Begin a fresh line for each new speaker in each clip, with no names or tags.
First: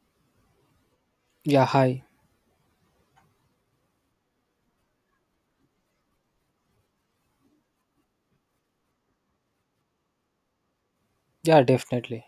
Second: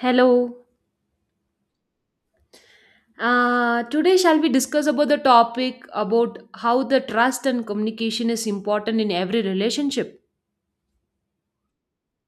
Hello.
Yeah, hi.
Today shall we discuss about the topic about how the trust and communication is important in every relationship.
Yeah, definitely.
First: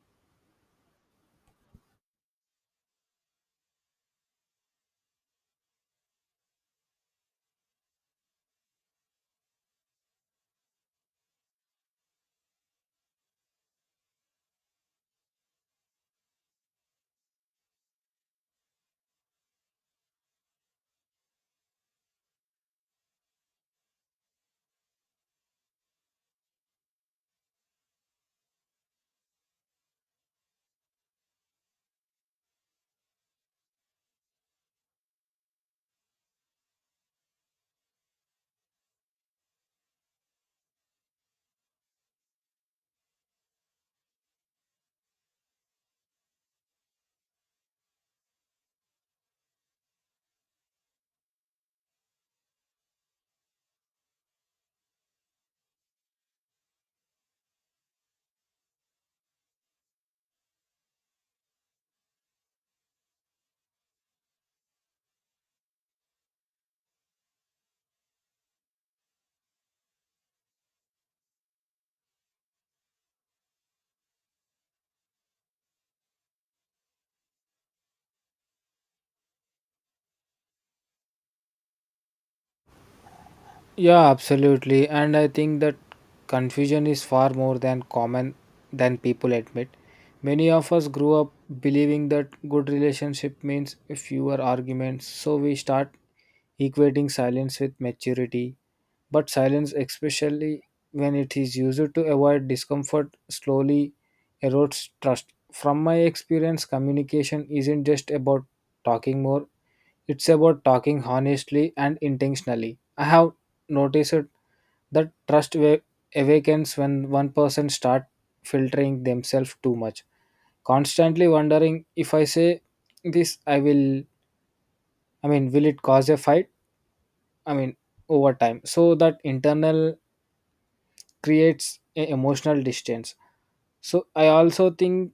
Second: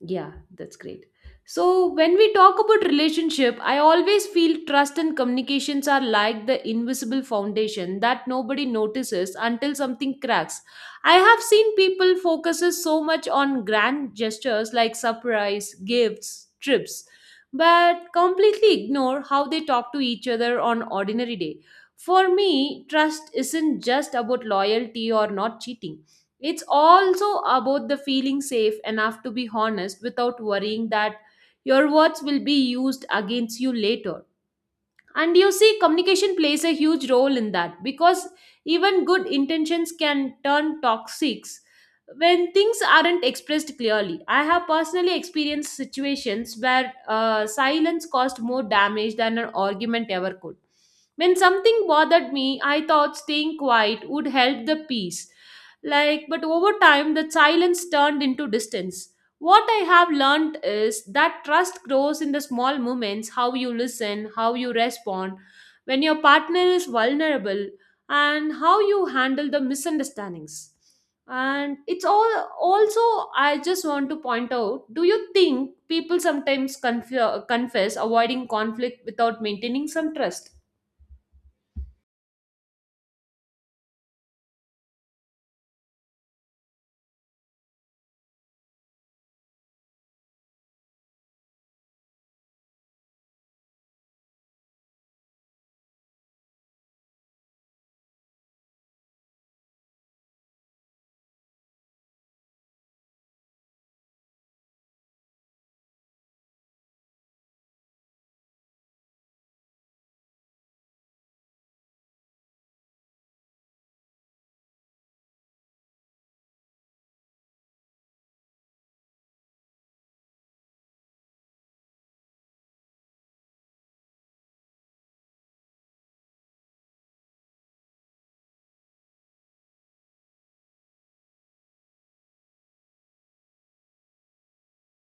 Yeah, that's great. So, when we talk about relationship, I always feel trust and communications are like the invisible foundation that nobody notices until something cracks. I have seen people focuses so much on grand gestures like surprise, gifts, trips, but completely ignore how they talk to each other on ordinary day. For me, trust isn't just about loyalty or not cheating, it's also about the feeling safe enough to be honest without worrying that your words will be used against you later. And you see, communication plays a huge role in that because even good intentions can turn toxic when things aren't expressed clearly. I have personally experienced situations where silence caused more damage than an argument ever could. When something bothered me, I thought staying quiet would help the peace. Like, but over time, the silence turned into distance. What I have learned is that trust grows in the small moments, how you listen, how you respond, when your partner is vulnerable, and how you handle the misunderstandings. And it's all also, I just want to point out, do you think people sometimes confess avoiding conflict without maintaining some trust?
Yeah, absolutely. And I think that confusion is far more than common than people admit. Many of us grew up believing that good relationship means fewer arguments, so we start equating silence with maturity. But silence, especially when it is used to avoid discomfort, slowly erodes trust. From my experience, communication isn't just about talking more. It's about talking honestly and intentionally. I have noticed that awakens when one person start filtering themselves too much, constantly wondering if I say this, I will. Will it cause a fight? I mean, Over time, so that internal creates a emotional distance. So I also think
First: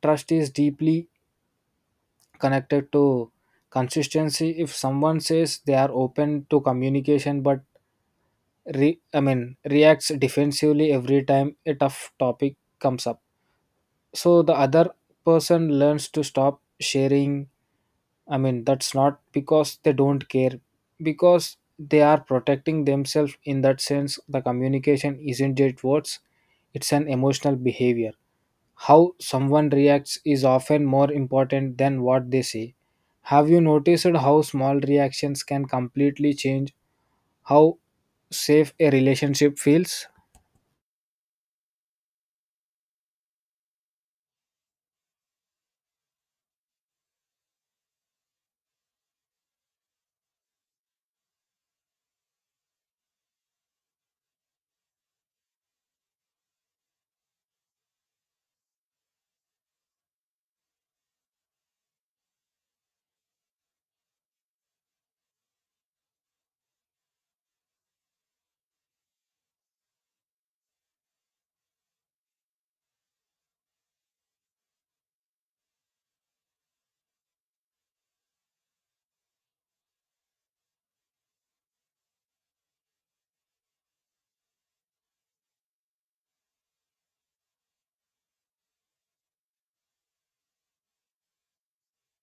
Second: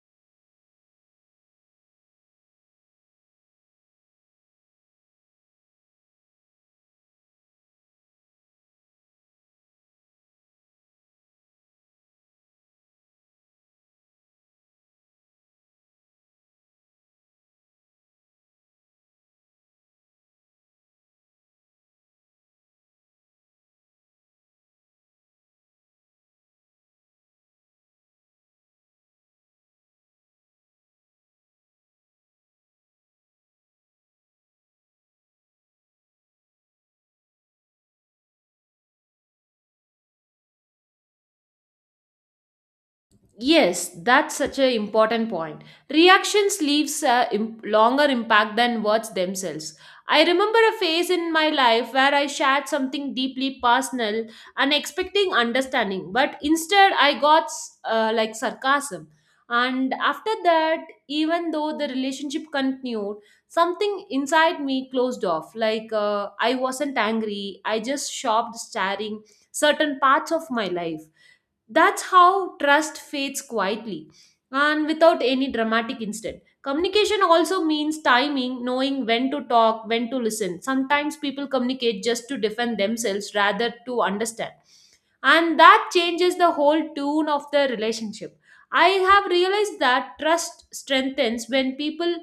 trust is deeply connected to consistency. If someone says they are open to communication but reacts defensively every time a tough topic comes up. So the other person learns to stop sharing. That's not because they don't care, because they are protecting themselves. In that sense, the communication isn't just words; it's an emotional behavior. How someone reacts is often more important than what they say. Have you noticed how small reactions can completely change how safe a relationship feels?
Yes, that's such an important point. Reactions leaves a longer impact than words themselves. I remember a phase in my life where I shared something deeply personal and expecting understanding, but instead I got like sarcasm. And after that, even though the relationship continued, something inside me closed off. Like, I wasn't angry, I just stopped sharing certain parts of my life. That's how trust fades quietly and without any dramatic incident. Communication also means timing, knowing when to talk, when to listen. Sometimes people communicate just to defend themselves rather to understand. And that changes the whole tune of the relationship. I have realized that trust strengthens when people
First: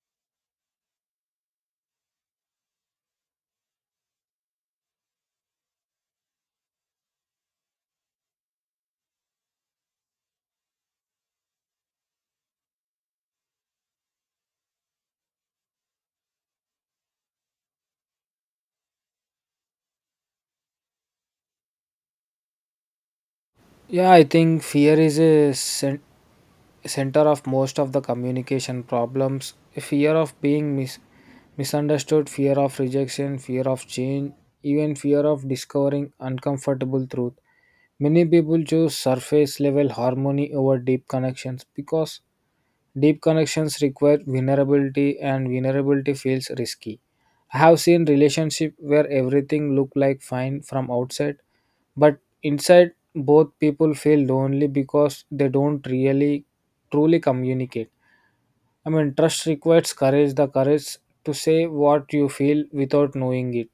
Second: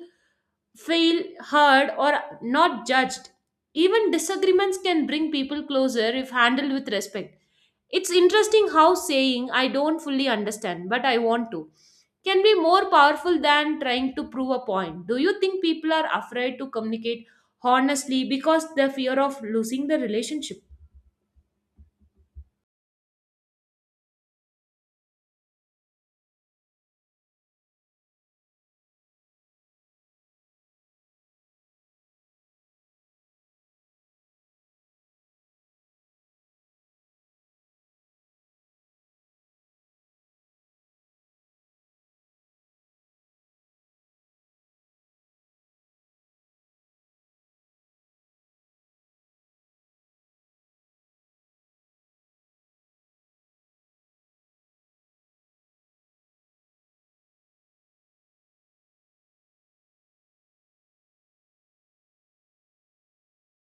feel heard or not judged. Even disagreements can bring people closer if handled with respect. It's interesting how saying, "I don't fully understand, but I want to," can be more powerful than trying to prove a point. Do you think people are afraid to communicate honestly because the fear of losing the relationship?
Yeah, I think fear is a center of most of the communication problems. Fear of being misunderstood, fear of rejection, fear of change, even fear of discovering uncomfortable truth. Many people choose surface level harmony over deep connections because deep connections require vulnerability, and vulnerability feels risky. I have seen relationships where everything looked like fine from outside, but inside both people feel lonely because they don't really truly communicate. Trust requires courage, the courage to say what you feel without knowing it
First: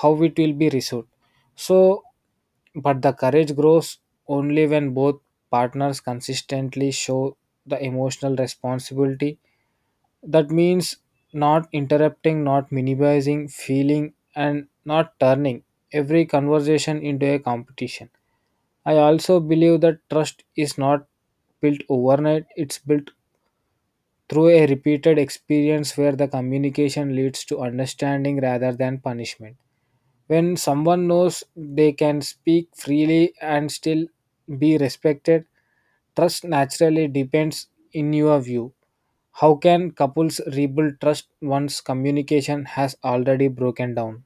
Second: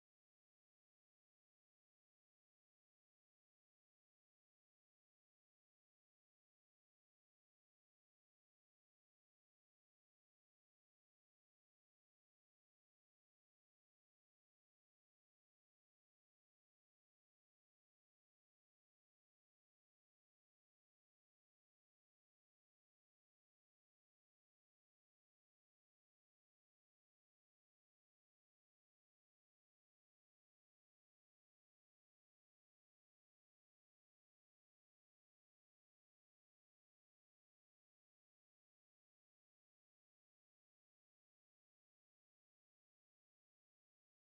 how it will be resolved. So, but the courage grows only when both partners consistently show the emotional responsibility. That means not interrupting, not minimizing feeling, and not turning every conversation into a competition. I also believe that trust is not built overnight, it's built through a repeated experience where the communication leads to understanding rather than punishment. When someone knows they can speak freely and still be respected, trust naturally depends in your view. How can couples rebuild trust once communication has already broken down?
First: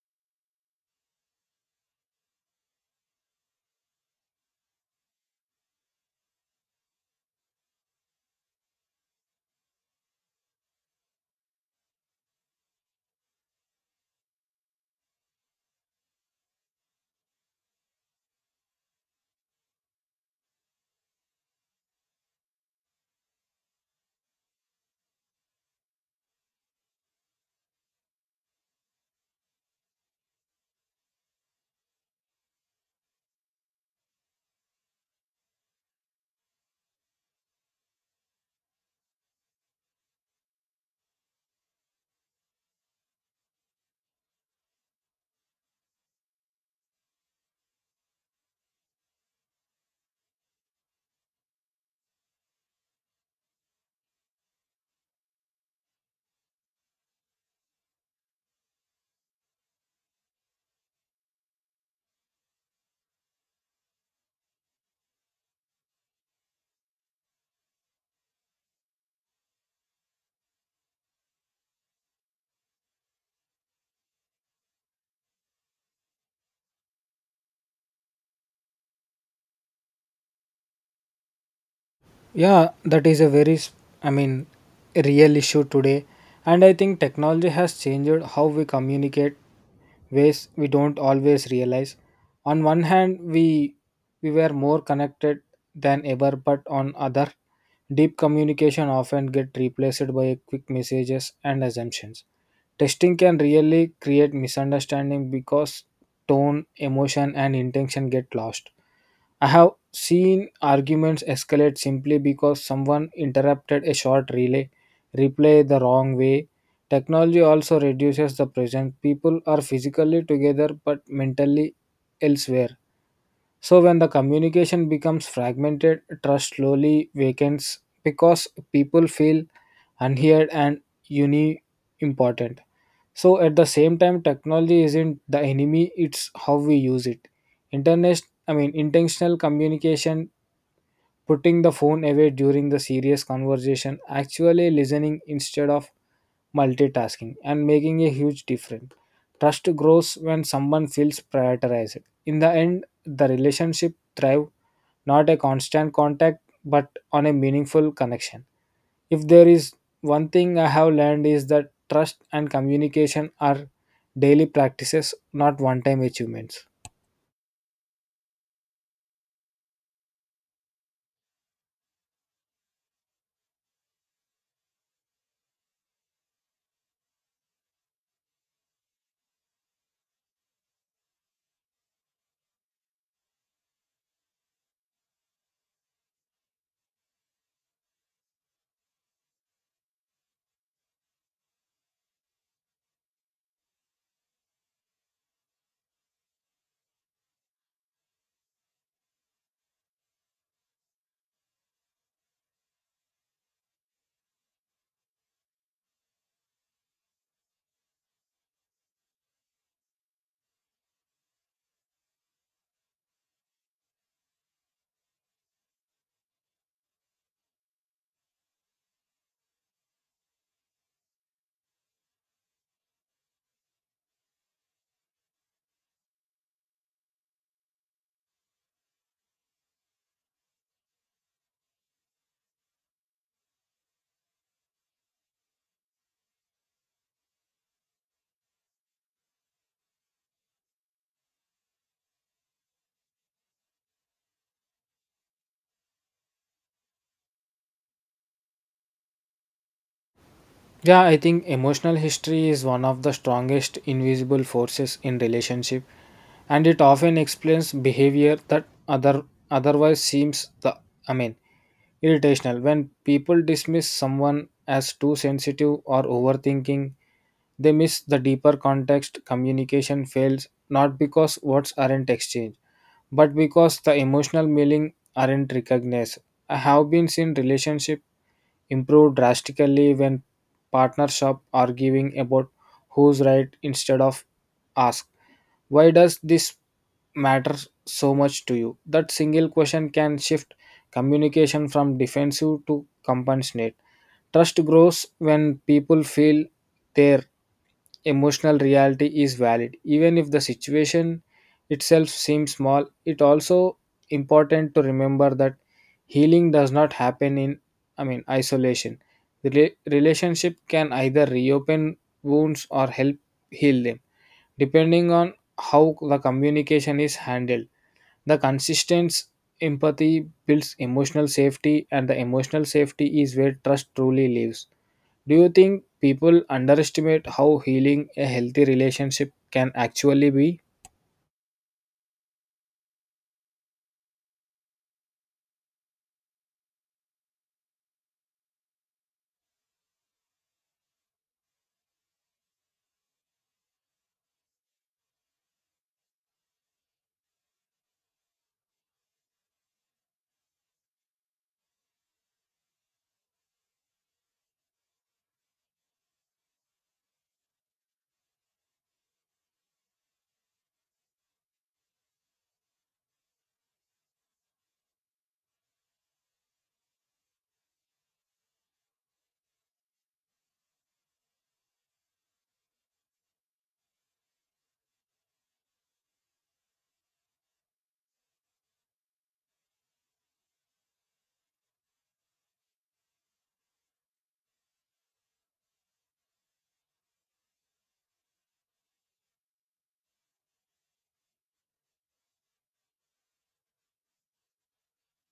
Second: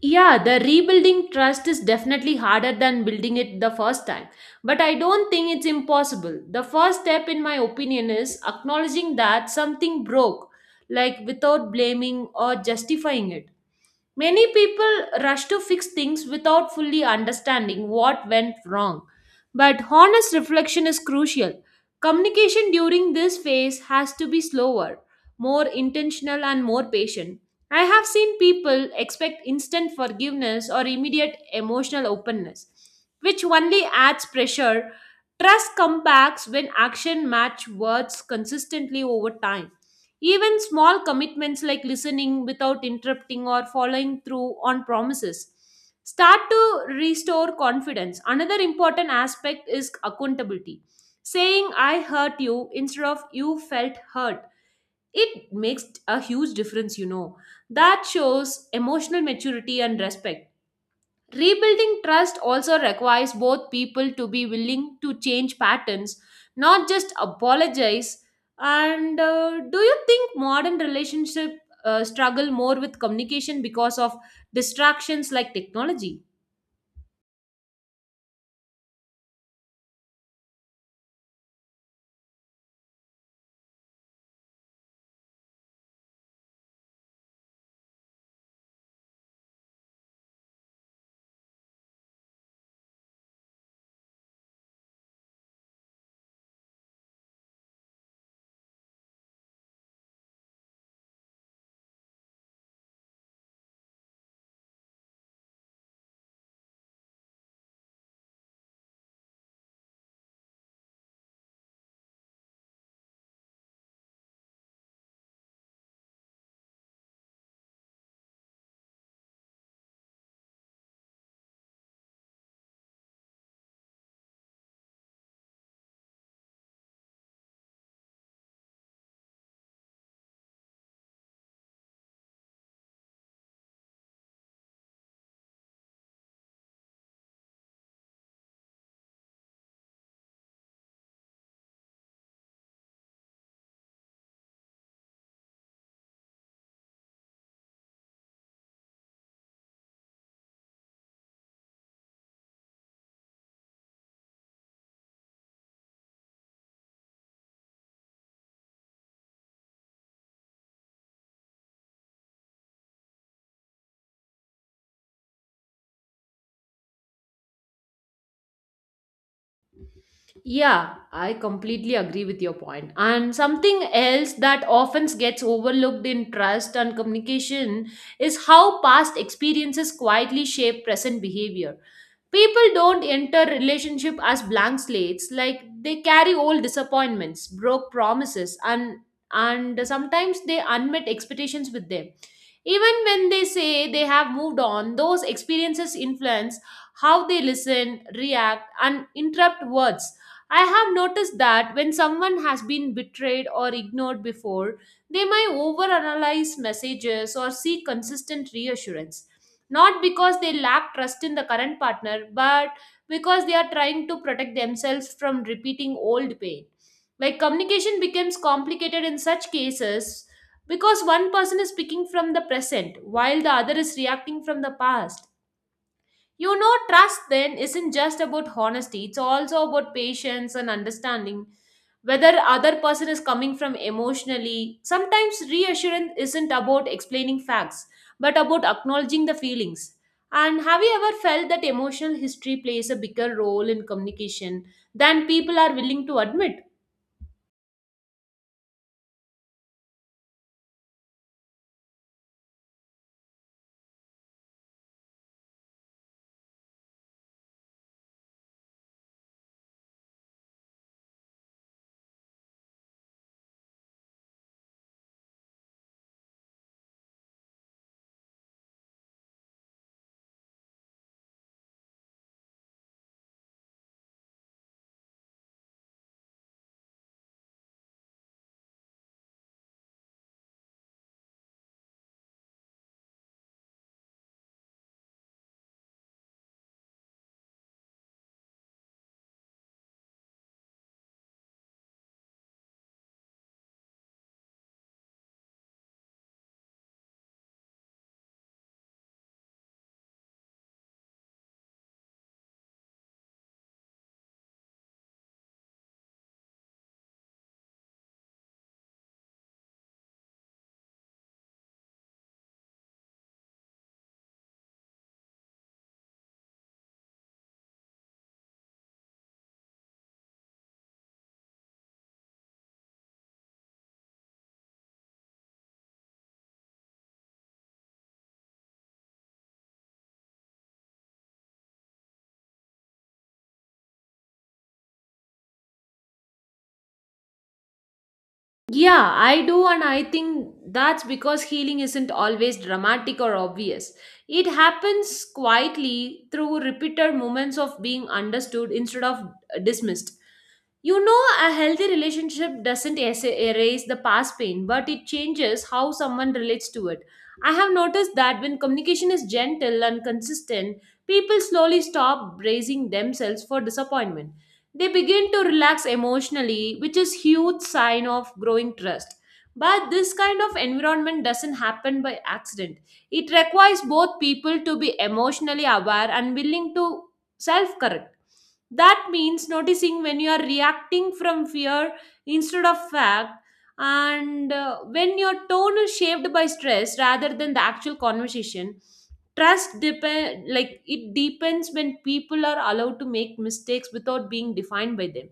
Yeah, the rebuilding trust is definitely harder than building it the first time. But I don't think it's impossible. The first step, in my opinion, is acknowledging that something broke, like without blaming or justifying it. Many people rush to fix things without fully understanding what went wrong. But honest reflection is crucial. Communication during this phase has to be slower, more intentional, and more patient. I have seen people expect instant forgiveness or immediate emotional openness, which only adds pressure. Trust comes back when action match words consistently over time. Even small commitments like listening without interrupting or following through on promises start to restore confidence. Another important aspect is accountability. Saying I hurt you instead of you felt hurt. It makes a huge difference, you know. That shows emotional maturity and respect. Rebuilding trust also requires both people to be willing to change patterns, not just apologize. And do you think modern relationship struggle more with communication because of distractions like technology?
Yeah, that is a very, s- I mean, a real issue today. And I think technology has changed how we communicate ways we don't always realize. On one hand, we were more connected than ever, but on other, deep communication often get replaced by quick messages and assumptions. Testing can really create misunderstanding because tone, emotion, and intention get lost. I have seen arguments escalate simply because someone interrupted a short replay the wrong way. Technology also reduces the presence. People are physically together but mentally elsewhere. So when the communication becomes fragmented, trust slowly wakens because people feel unheard and uni important. So at the same time, technology isn't the enemy, it's how we use it. Internet I mean Intentional communication, putting the phone away during the serious conversation, actually listening instead of multitasking, and making a huge difference. Trust grows when someone feels prioritized. In the end, the relationship thrives not a constant contact but on a meaningful connection. If there is one thing I have learned is that trust and communication are daily practices, not one time achievements.
Yeah, I completely agree with your point. And something else that often gets overlooked in trust and communication is how past experiences quietly shape present behavior. People don't enter relationship as blank slates, like they carry old disappointments, broke promises, and sometimes they unmet expectations with them. Even when they say they have moved on, those experiences influence how they listen, react, and interrupt words. I have noticed that when someone has been betrayed or ignored before, they might overanalyze messages or seek consistent reassurance. Not because they lack trust in the current partner, but because they are trying to protect themselves from repeating old pain. Like communication becomes complicated in such cases because one person is speaking from the present while the other is reacting from the past. You know, trust then isn't just about honesty, it's also about patience and understanding whether other person is coming from emotionally. Sometimes reassurance isn't about explaining facts but about acknowledging the feelings. And have you ever felt that emotional history plays a bigger role in communication than people are willing to admit?
Yeah, I think emotional history is one of the strongest invisible forces in relationship and it often explains behavior that otherwise seems the I mean irritational. When people dismiss someone as too sensitive or overthinking, they miss the deeper context. Communication fails not because words aren't exchanged, but because the emotional meaning aren't recognized. I have been seen relationship improve drastically when partners shop arguing about who's right instead of ask why does this matter so much to you? That single question can shift communication from defensive to compassionate. Trust grows when people feel their emotional reality is valid. Even if the situation itself seems small, it also important to remember that healing does not happen in isolation. The relationship can either reopen wounds or help heal them depending on how the communication is handled. The consistent empathy builds emotional safety, and the emotional safety is where trust truly lives. Do you think people underestimate how healing a healthy relationship can actually be?
Yeah, I do, and I think that's because healing isn't always dramatic or obvious. It happens quietly through repeated moments of being understood instead of dismissed. You know, a healthy relationship doesn't erase the past pain, but it changes how someone relates to it. I have noticed that when communication is gentle and consistent, people slowly stop bracing themselves for disappointment. They begin to relax emotionally, which is huge sign of growing trust. But this kind of environment doesn't happen by accident. It requires both people to be emotionally aware and willing to self-correct. That means noticing when you are reacting from fear instead of fact, and when your tone is shaped by stress rather than the actual conversation. Trust depend like it depends when people are allowed to make mistakes without being defined by them.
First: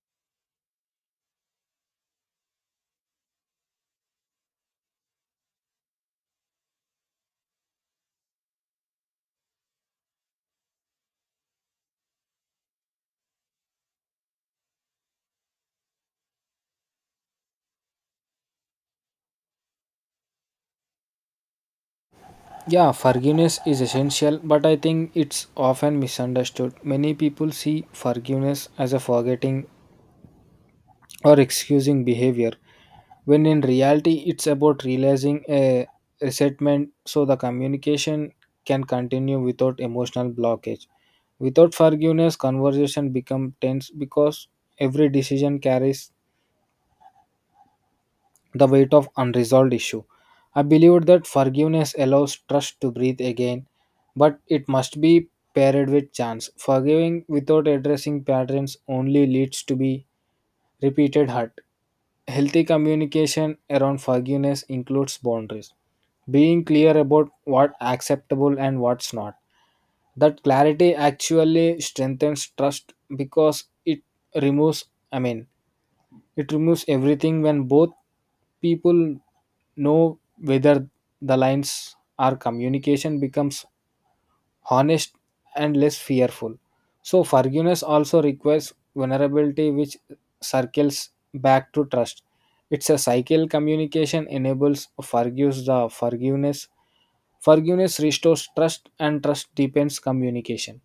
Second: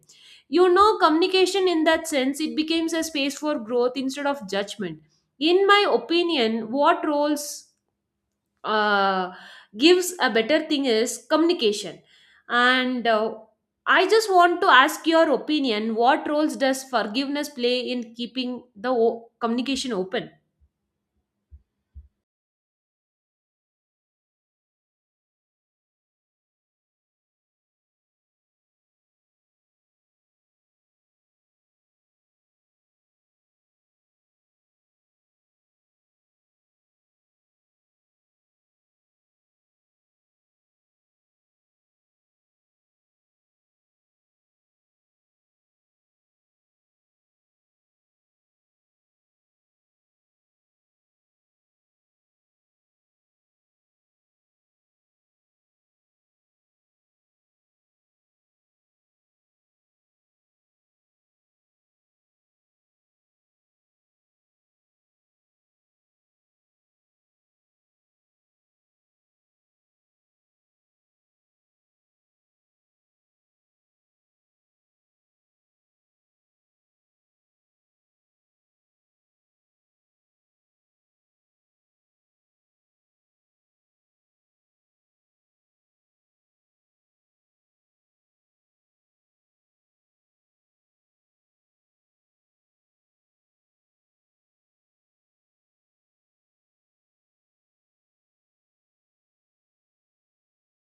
You know, communication in that sense, it becomes a space for growth instead of judgment. In my opinion, what roles uh, gives a better thing is communication. And I just want to ask your opinion. What roles does forgiveness play in keeping the communication open?
Yeah, forgiveness is essential, but I think it's often misunderstood. Many people see forgiveness as a forgetting or excusing behavior, when in reality it's about realizing a resentment so the communication can continue without emotional blockage. Without forgiveness conversation become tense because every decision carries the weight of unresolved issue. I believe that forgiveness allows trust to breathe again, but it must be paired with chance. Forgiving without addressing patterns only leads to be repeated hurt. Healthy communication around forgiveness includes boundaries, being clear about what acceptable and what's not. That clarity actually strengthens trust because it removes i mean it removes everything. When both people know whether the lines are, communication becomes honest and less fearful. So forgiveness also requires vulnerability which circles back to trust. It's a cycle. Communication enables forgives the forgiveness. Forgiveness restores trust, and trust deepens communication.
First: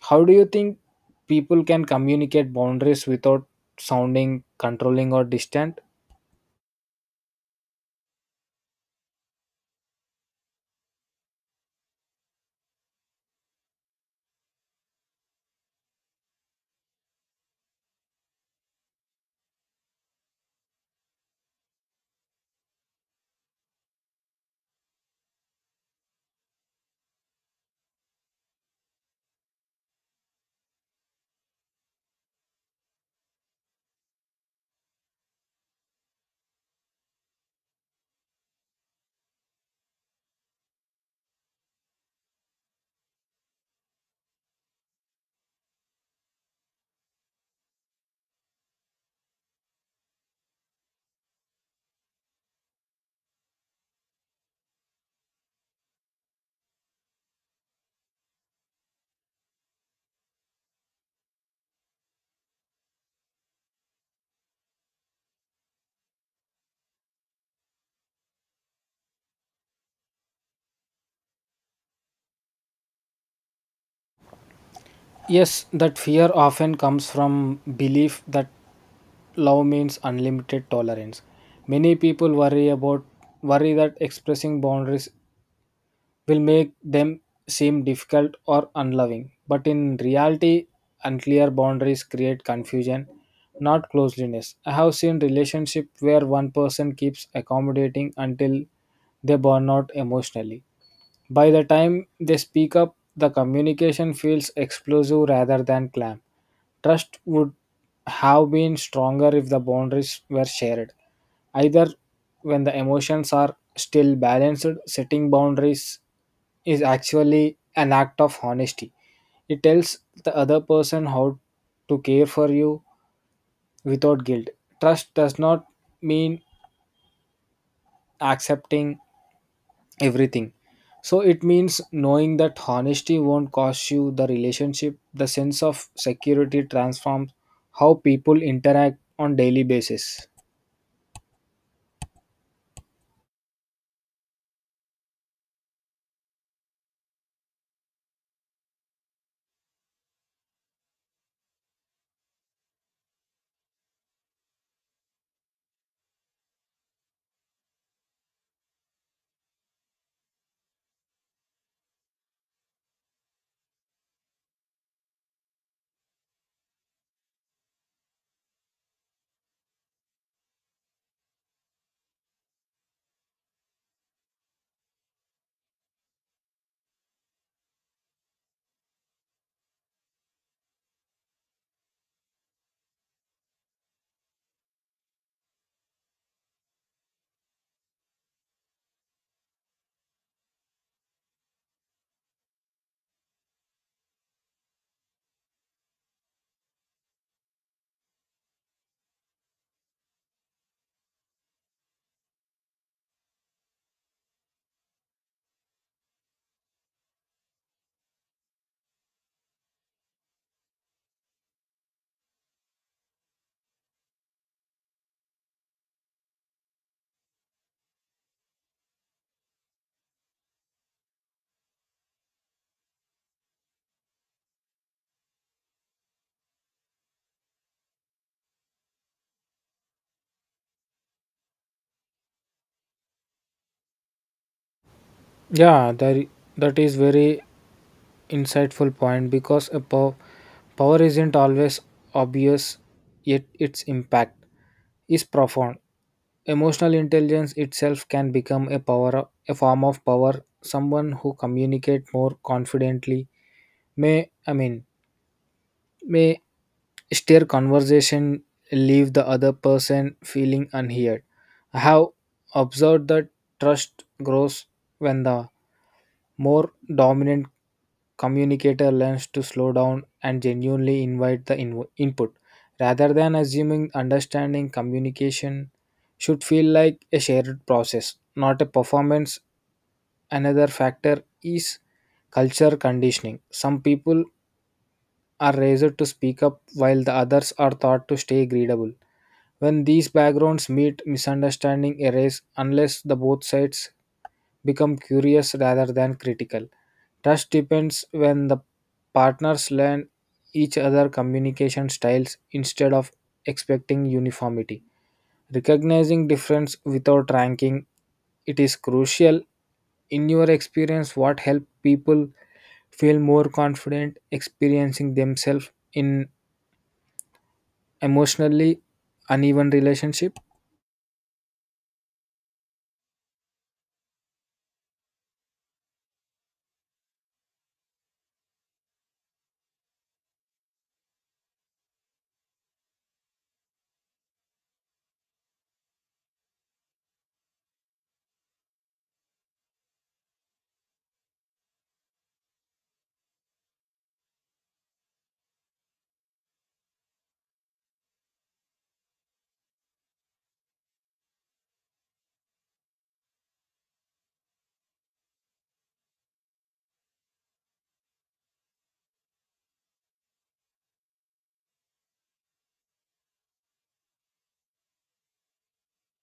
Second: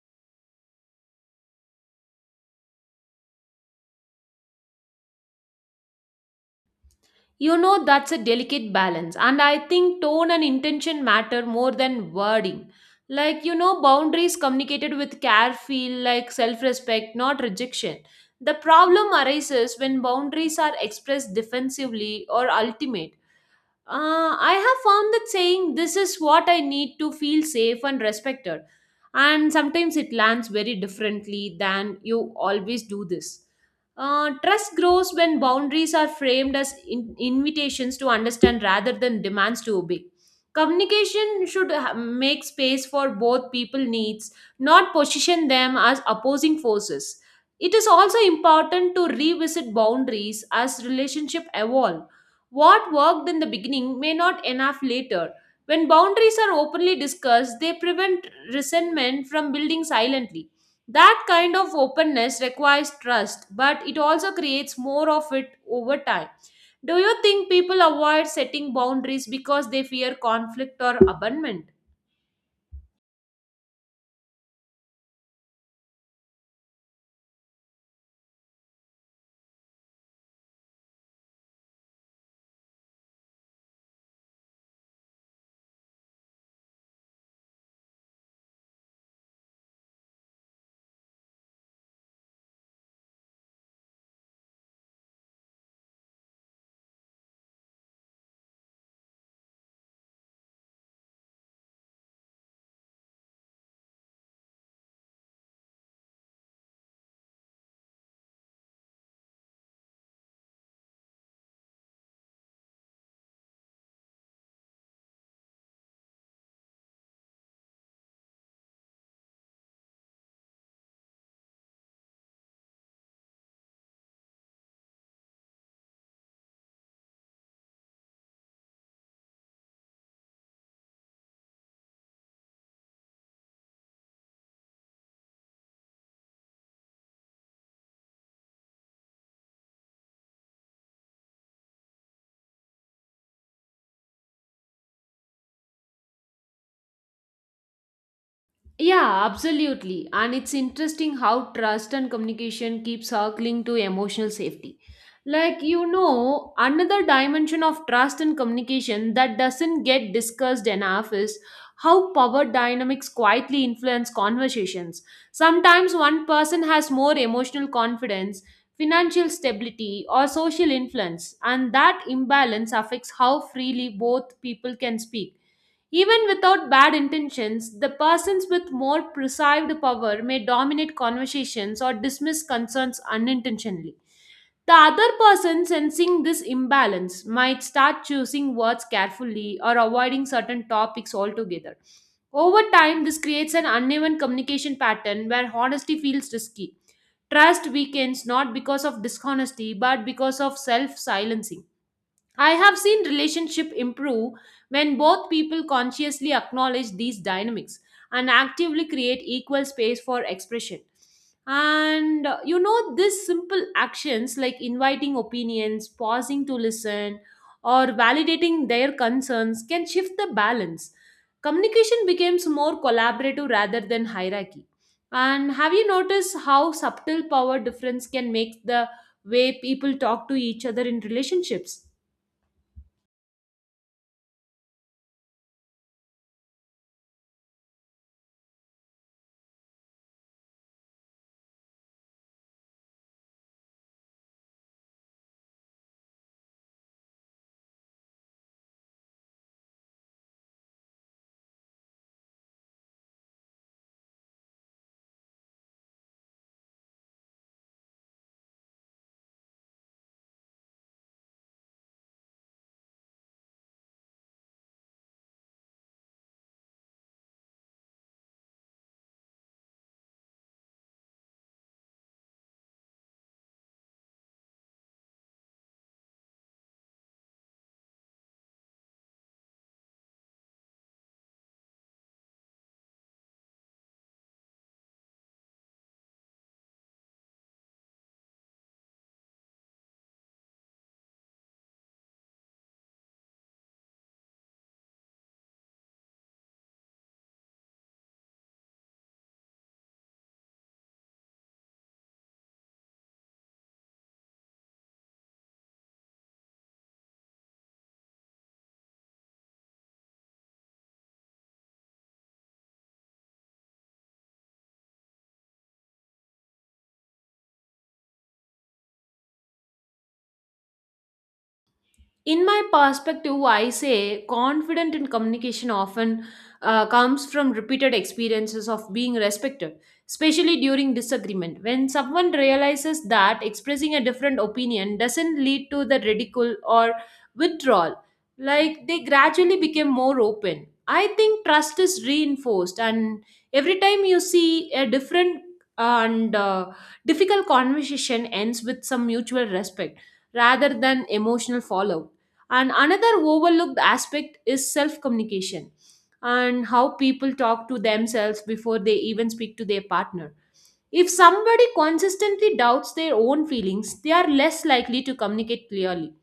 How do you think people can communicate boundaries without sounding controlling or distant?
You know, that's a delicate balance, and I think tone and intention matter more than wording. Like, you know, boundaries communicated with care feel like self respect, not rejection. The problem arises when boundaries are expressed defensively or ultimate. I have found that saying, "This is what I need to feel safe and respected." And sometimes it lands very differently than "you always do this." Trust grows when boundaries are framed as invitations to understand rather than demands to obey. Communication should make space for both people needs, not position them as opposing forces. It is also important to revisit boundaries as relationship evolve. What worked in the beginning may not enough later. When boundaries are openly discussed, they prevent resentment from building silently. That kind of openness requires trust, but it also creates more of it over time. Do you think people avoid setting boundaries because they fear conflict or abandonment?
Yes, that fear often comes from belief that love means unlimited tolerance. Many people worry about Worry that expressing boundaries will make them seem difficult or unloving. But in reality, unclear boundaries create confusion, not closeliness. I have seen relationships where one person keeps accommodating until they burn out emotionally. By the time they speak up, the communication feels explosive rather than clam. Trust would have been stronger if the boundaries were shared. Either when the emotions are still balanced, setting boundaries is actually an act of honesty. It tells the other person how to care for you without guilt. Trust does not mean accepting everything. So it means knowing that honesty won't cost you the relationship, the sense of security transforms how people interact on daily basis.
Yeah, absolutely. And it's interesting how trust and communication keep circling to emotional safety. Like, another dimension of trust and communication that doesn't get discussed enough is how power dynamics quietly influence conversations. Sometimes one person has more emotional confidence, financial stability, or social influence, and that imbalance affects how freely both people can speak. Even without bad intentions, the persons with more perceived power may dominate conversations or dismiss concerns unintentionally. The other person sensing this imbalance might start choosing words carefully or avoiding certain topics altogether. Over time, this creates an uneven communication pattern where honesty feels risky. Trust weakens not because of dishonesty but because of self silencing. I have seen relationship improve when both people consciously acknowledge these dynamics and actively create equal space for expression. And these simple actions like inviting opinions, pausing to listen, or validating their concerns can shift the balance. Communication becomes more collaborative rather than hierarchy. And have you noticed how subtle power difference can make the way people talk to each other in relationships?
Yeah, that is very insightful point because power isn't always obvious, yet its impact is profound. Emotional intelligence itself can become a power, a form of power. Someone who communicate more confidently may, I mean, may steer conversation leave the other person feeling unheard. I have observed that trust grows when the more dominant communicator learns to slow down and genuinely invite the input. Rather than assuming understanding, communication should feel like a shared process, not a performance. Another factor is culture conditioning. Some people are raised to speak up while the others are taught to stay agreeable. When these backgrounds meet, misunderstanding arise unless the both sides become curious rather than critical. Trust depends when the partners learn each other communication styles instead of expecting uniformity. Recognizing difference without ranking it is crucial. In your experience, what help people feel more confident experiencing themselves in emotionally uneven relationship?
In my perspective, I say confident in communication often comes from repeated experiences of being respected, especially during disagreement when someone realizes that expressing a different opinion doesn't lead to the ridicule or withdrawal. Like, they gradually become more open. I think trust is reinforced, and every time you see a different and difficult conversation ends with some mutual respect rather than emotional fallout. And another overlooked aspect is self communication and how people talk to themselves before they even speak to their partner. If somebody consistently doubts their own feelings, they are less likely to communicate clearly.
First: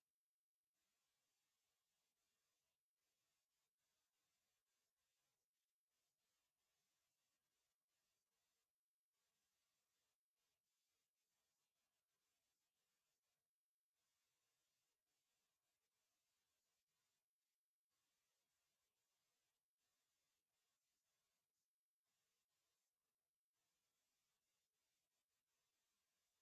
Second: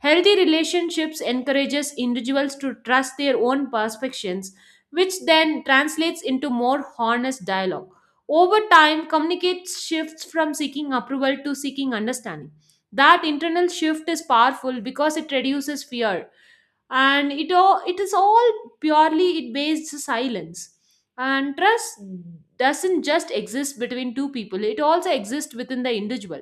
Healthy relationships encourages individuals to trust their own perceptions, which then translates into more honest dialogue. Over time, communicate shifts from seeking approval to seeking understanding. That internal shift is powerful because it reduces fear, and it is all purely it based silence. And trust doesn't just exist between two people, it also exists within the individual.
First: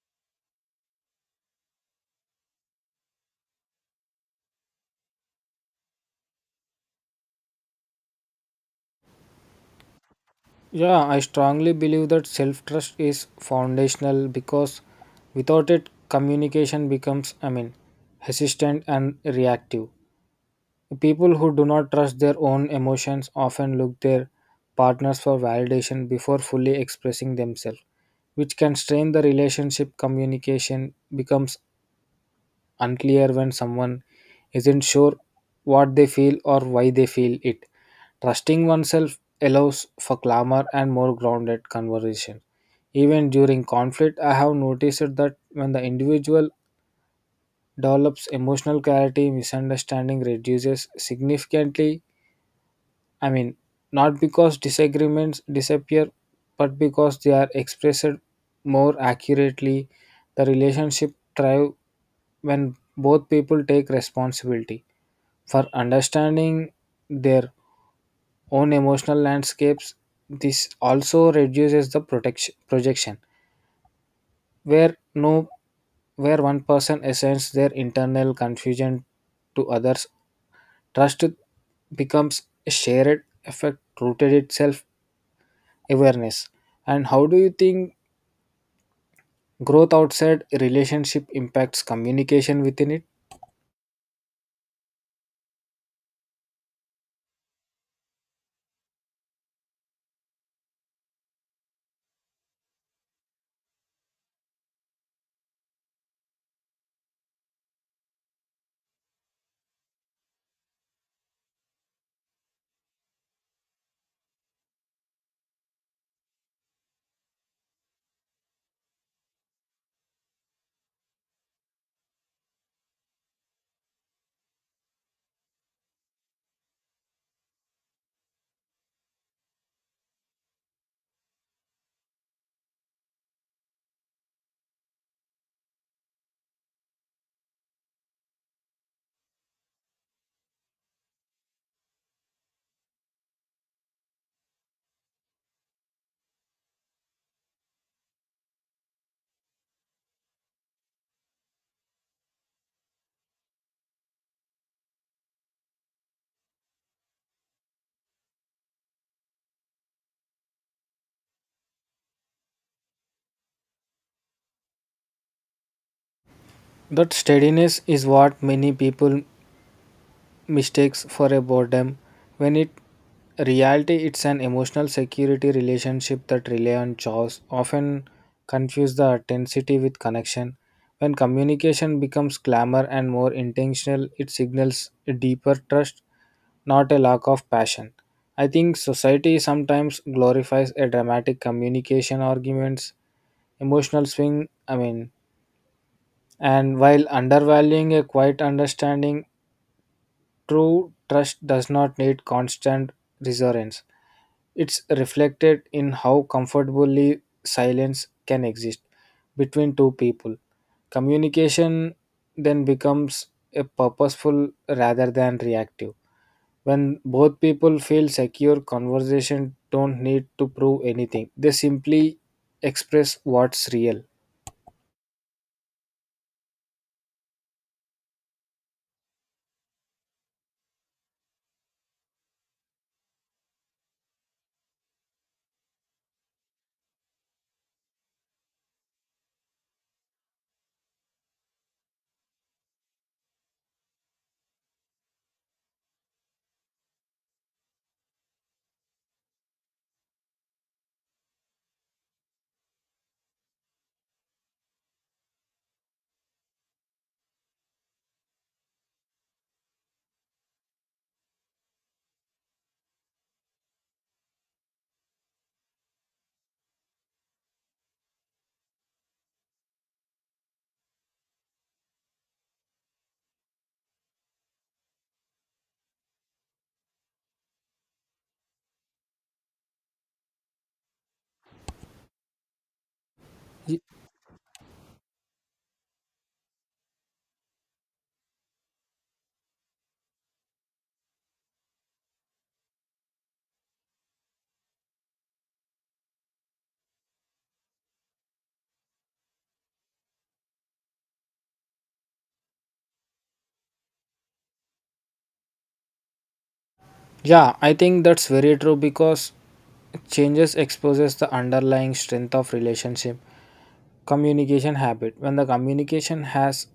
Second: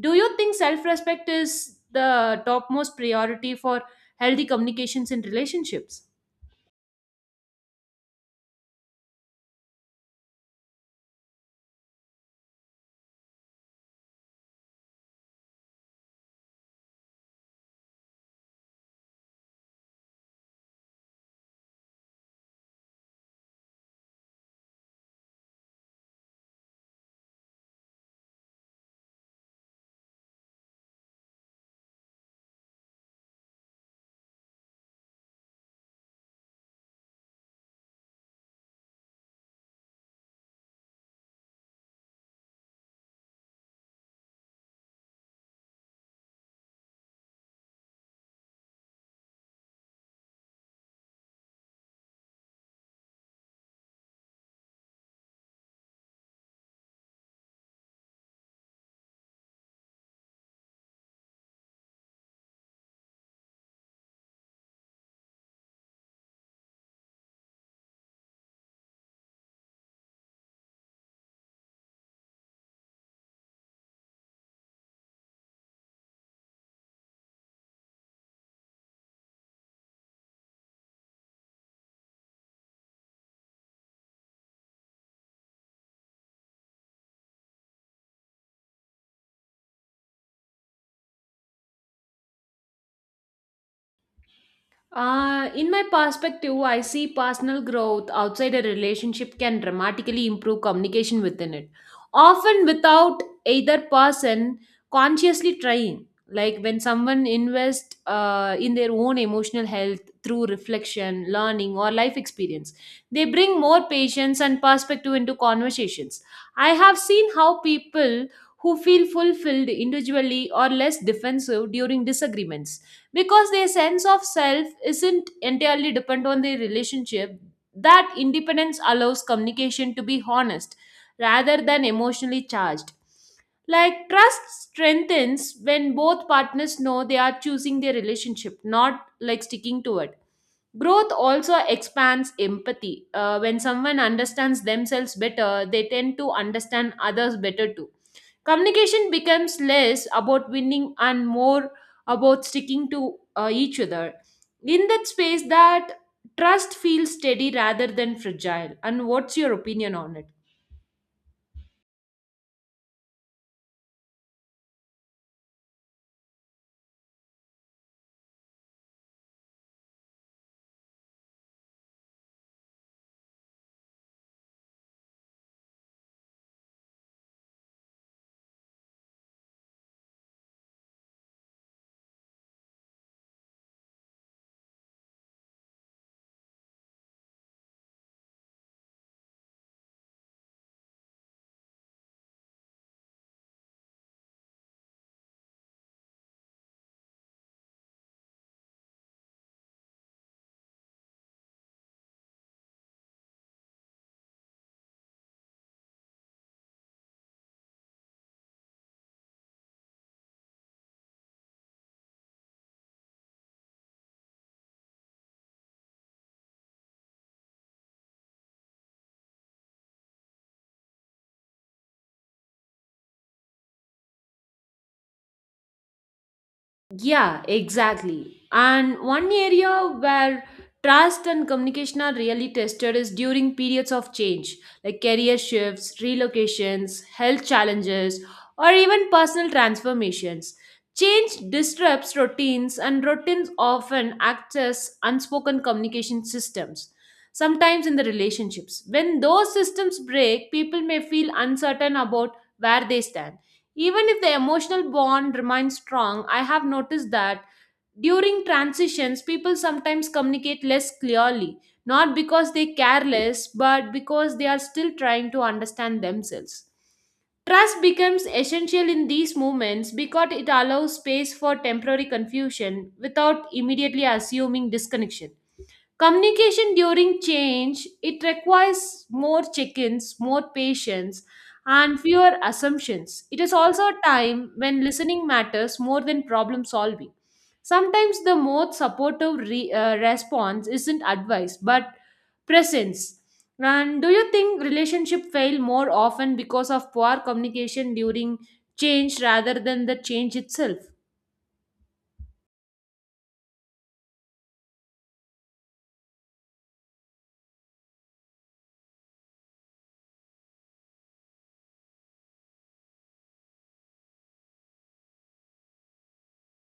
Do you think self respect is the topmost priority for healthy communications in relationships?
Yeah, I strongly believe that self trust is foundational because without it communication becomes hesitant and reactive. People who do not trust their own emotions often look their partners for validation before fully expressing themselves, which can strain the relationship. Communication becomes unclear when someone isn't sure what they feel or why they feel it. Trusting oneself allows for calmer and more grounded conversation. Even during conflict, I have noticed that when the individual develops emotional clarity, misunderstanding reduces significantly. I mean, Not because disagreements disappear, but because they are expressed more accurately. The relationship thrive when both people take responsibility for understanding their own emotional landscapes. This also reduces the protection projection, where no where one person assigns their internal confusion to others. Trust becomes a shared effect rooted itself awareness. And how do you think growth outside relationship impacts communication within it?
In my perspective, I see personal growth outside a relationship can dramatically improve communication within it, often without either person consciously trying. Like when someone invests in their own emotional health through reflection, learning, or life experience, they bring more patience and perspective into conversations. I have seen how people who feel fulfilled individually are less defensive during disagreements because their sense of self isn't entirely dependent on their relationship. That independence allows communication to be honest rather than emotionally charged. Like, trust strengthens when both partners know they are choosing their relationship, not like sticking to it. Growth also expands empathy. When someone understands themselves better, they tend to understand others better too. Communication becomes less about winning and more about sticking to each other. In that space, that trust feels steady rather than fragile. And what's your opinion on it?
That steadiness is what many people mistakes for a boredom when it reality it's an emotional security. Relationship that rely on chores often confuse the intensity with connection. When communication becomes glamour and more intentional it signals a deeper trust, not a lack of passion. I think society sometimes glorifies a dramatic communication, arguments, emotional swing, and while undervaluing a quiet understanding. True trust does not need constant reassurance. It's reflected in how comfortably silence can exist between two people. Communication then becomes a purposeful rather than reactive. When both people feel secure, conversation don't need to prove anything. They simply express what's real.
Yeah, exactly. And one area where trust and communication are really tested is during periods of change, like career shifts, relocations, health challenges, or even personal transformations. Change disrupts routines, and routines often act as unspoken communication systems. Sometimes in the relationships, when those systems break, people may feel uncertain about where they stand. Even if the emotional bond remains strong, I have noticed that during transitions, people sometimes communicate less clearly, not because they care less, but because they are still trying to understand themselves. Trust becomes essential in these moments because it allows space for temporary confusion without immediately assuming disconnection. Communication during change, it requires more chickens, more patience, and fewer assumptions. It is also a time when listening matters more than problem solving. Sometimes the most supportive response isn't advice but presence. And do you think relationship fail more often because of poor communication during change rather than the change itself?
Yeah, I think that's very true because changes exposes the underlying strength of relationship communication habit. When the communication has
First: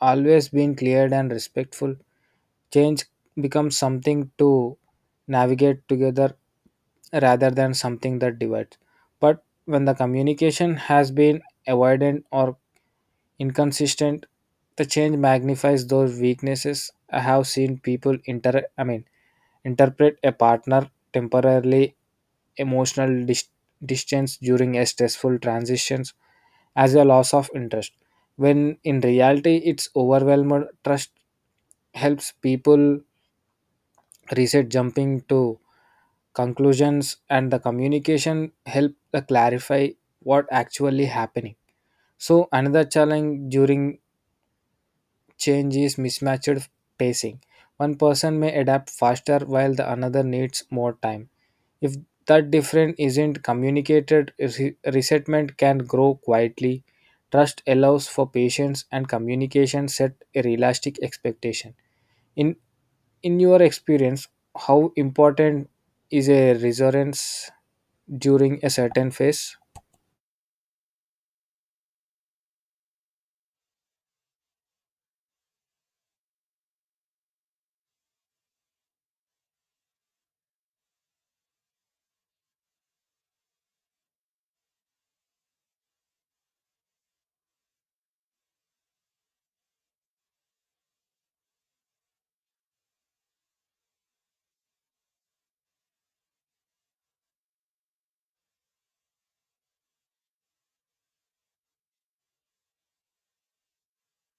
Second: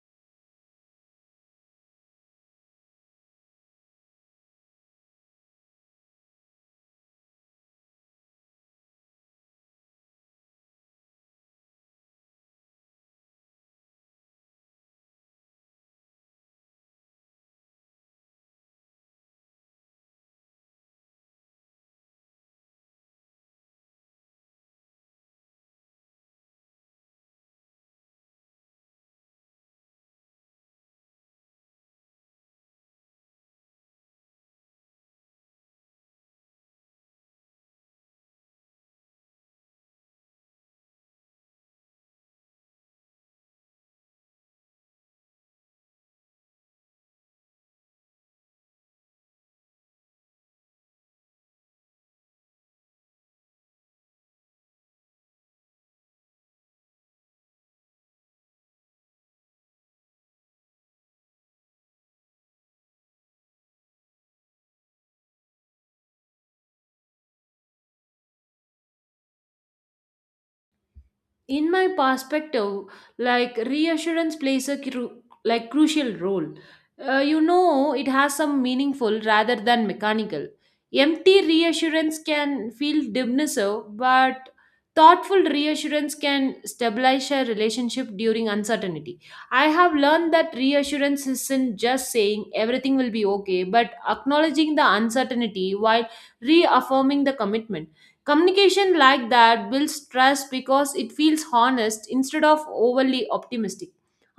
always been clear and respectful, change becomes something to navigate together rather than something that divides. But when the communication has been avoidant or inconsistent, the change magnifies those weaknesses. I have seen people interpret a partner temporarily emotional distance during a stressful transitions as a loss of interest when in reality it's overwhelmed. Trust helps people reset jumping to conclusions and the communication help the clarify what actually happening. So another challenge during change is mismatched pacing. One person may adapt faster while the another needs more time. If that difference isn't communicated, resentment can grow quietly. Trust allows for patience and communication set a realistic expectation. In in your experience, how important is a resonance during a certain phase?
In my perspective, like, reassurance plays a crucial role. You know, it has some meaningful rather than mechanical. Empty reassurance can feel dismissive, but thoughtful reassurance can stabilize a relationship during uncertainty. I have learned that reassurance isn't just saying everything will be okay but acknowledging the uncertainty while reaffirming the commitment. Communication like that builds trust because it feels honest instead of overly optimistic.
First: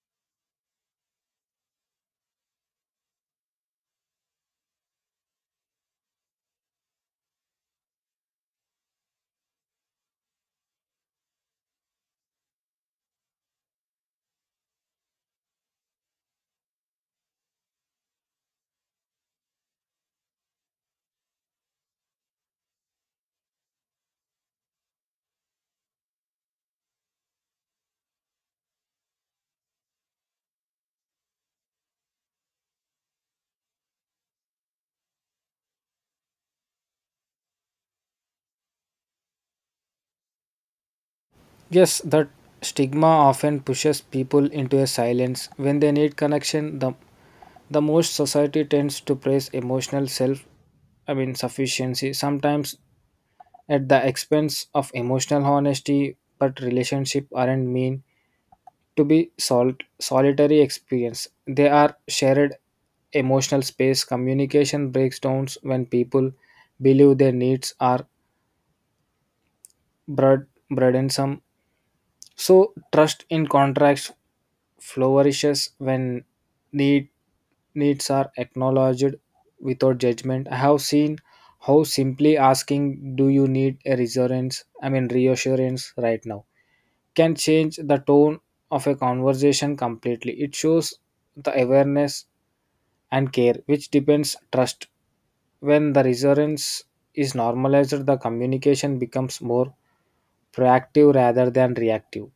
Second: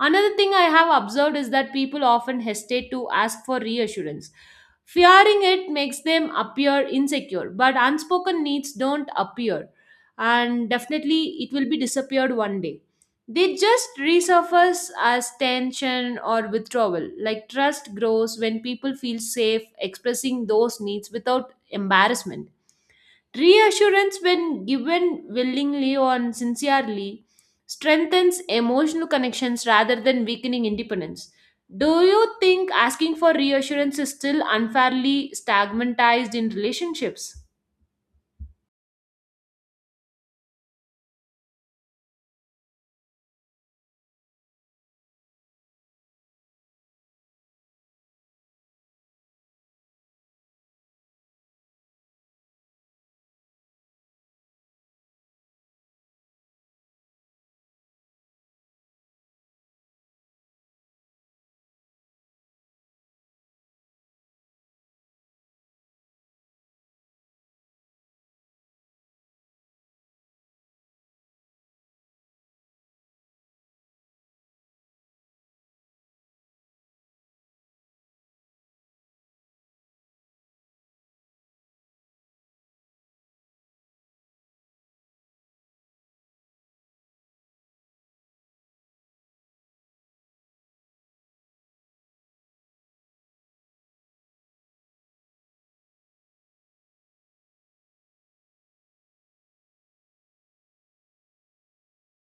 Another thing I have observed is that people often hesitate to ask for reassurance, fearing it makes them appear insecure, but unspoken needs don't appear, and definitely it will be disappeared one day. They just resurface as tension or withdrawal. Like, trust grows when people feel safe expressing those needs without embarrassment. Reassurance, when given willingly or sincerely, strengthens emotional connections rather than weakening independence. Do you think asking for reassurance is still unfairly stigmatized in relationships?
Yes, that stigma often pushes people into a silence when they need connection. The most society tends to praise emotional self sufficiency. Sometimes at the expense of emotional honesty, but relationships aren't meant to be solitary experience. They are shared emotional space. Communication breaks down when people believe their needs are burdensome. So trust in contracts flourishes when need needs are acknowledged without judgment. I have seen how simply asking, "Do you need a reassurance?" Reassurance right now can change the tone of a conversation completely. It shows the awareness and care, which depends trust. When the reassurance is normalized, the communication becomes more proactive rather than reactive.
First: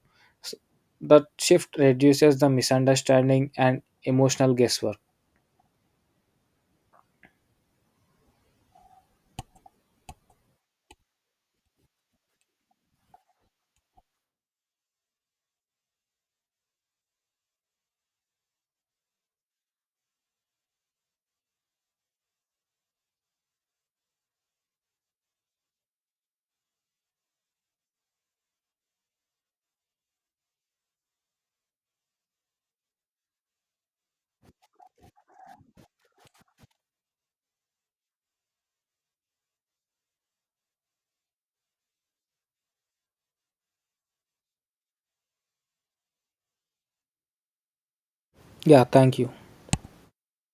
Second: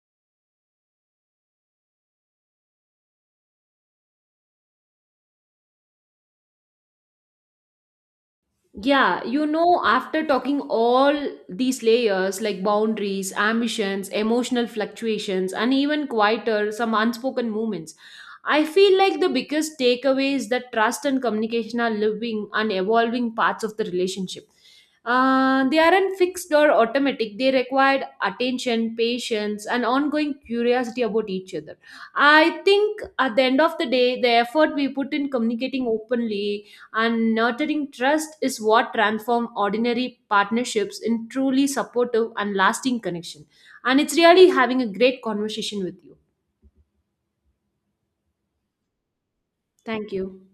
S- That shift reduces the misunderstanding and emotional guesswork.
Yeah, after talking all these layers like boundaries, ambitions, emotional fluctuations, and even quieter, some unspoken moments, I feel like the biggest takeaway is that trust and communication are living and evolving parts of the relationship. They aren't fixed or automatic, they require attention, patience, and ongoing curiosity about each other. I think at the end of the day, the effort we put in communicating openly and nurturing trust is what transforms ordinary partnerships in truly supportive and lasting connection. And it's really having a great conversation with you.
Yeah, thank you.
Thank you.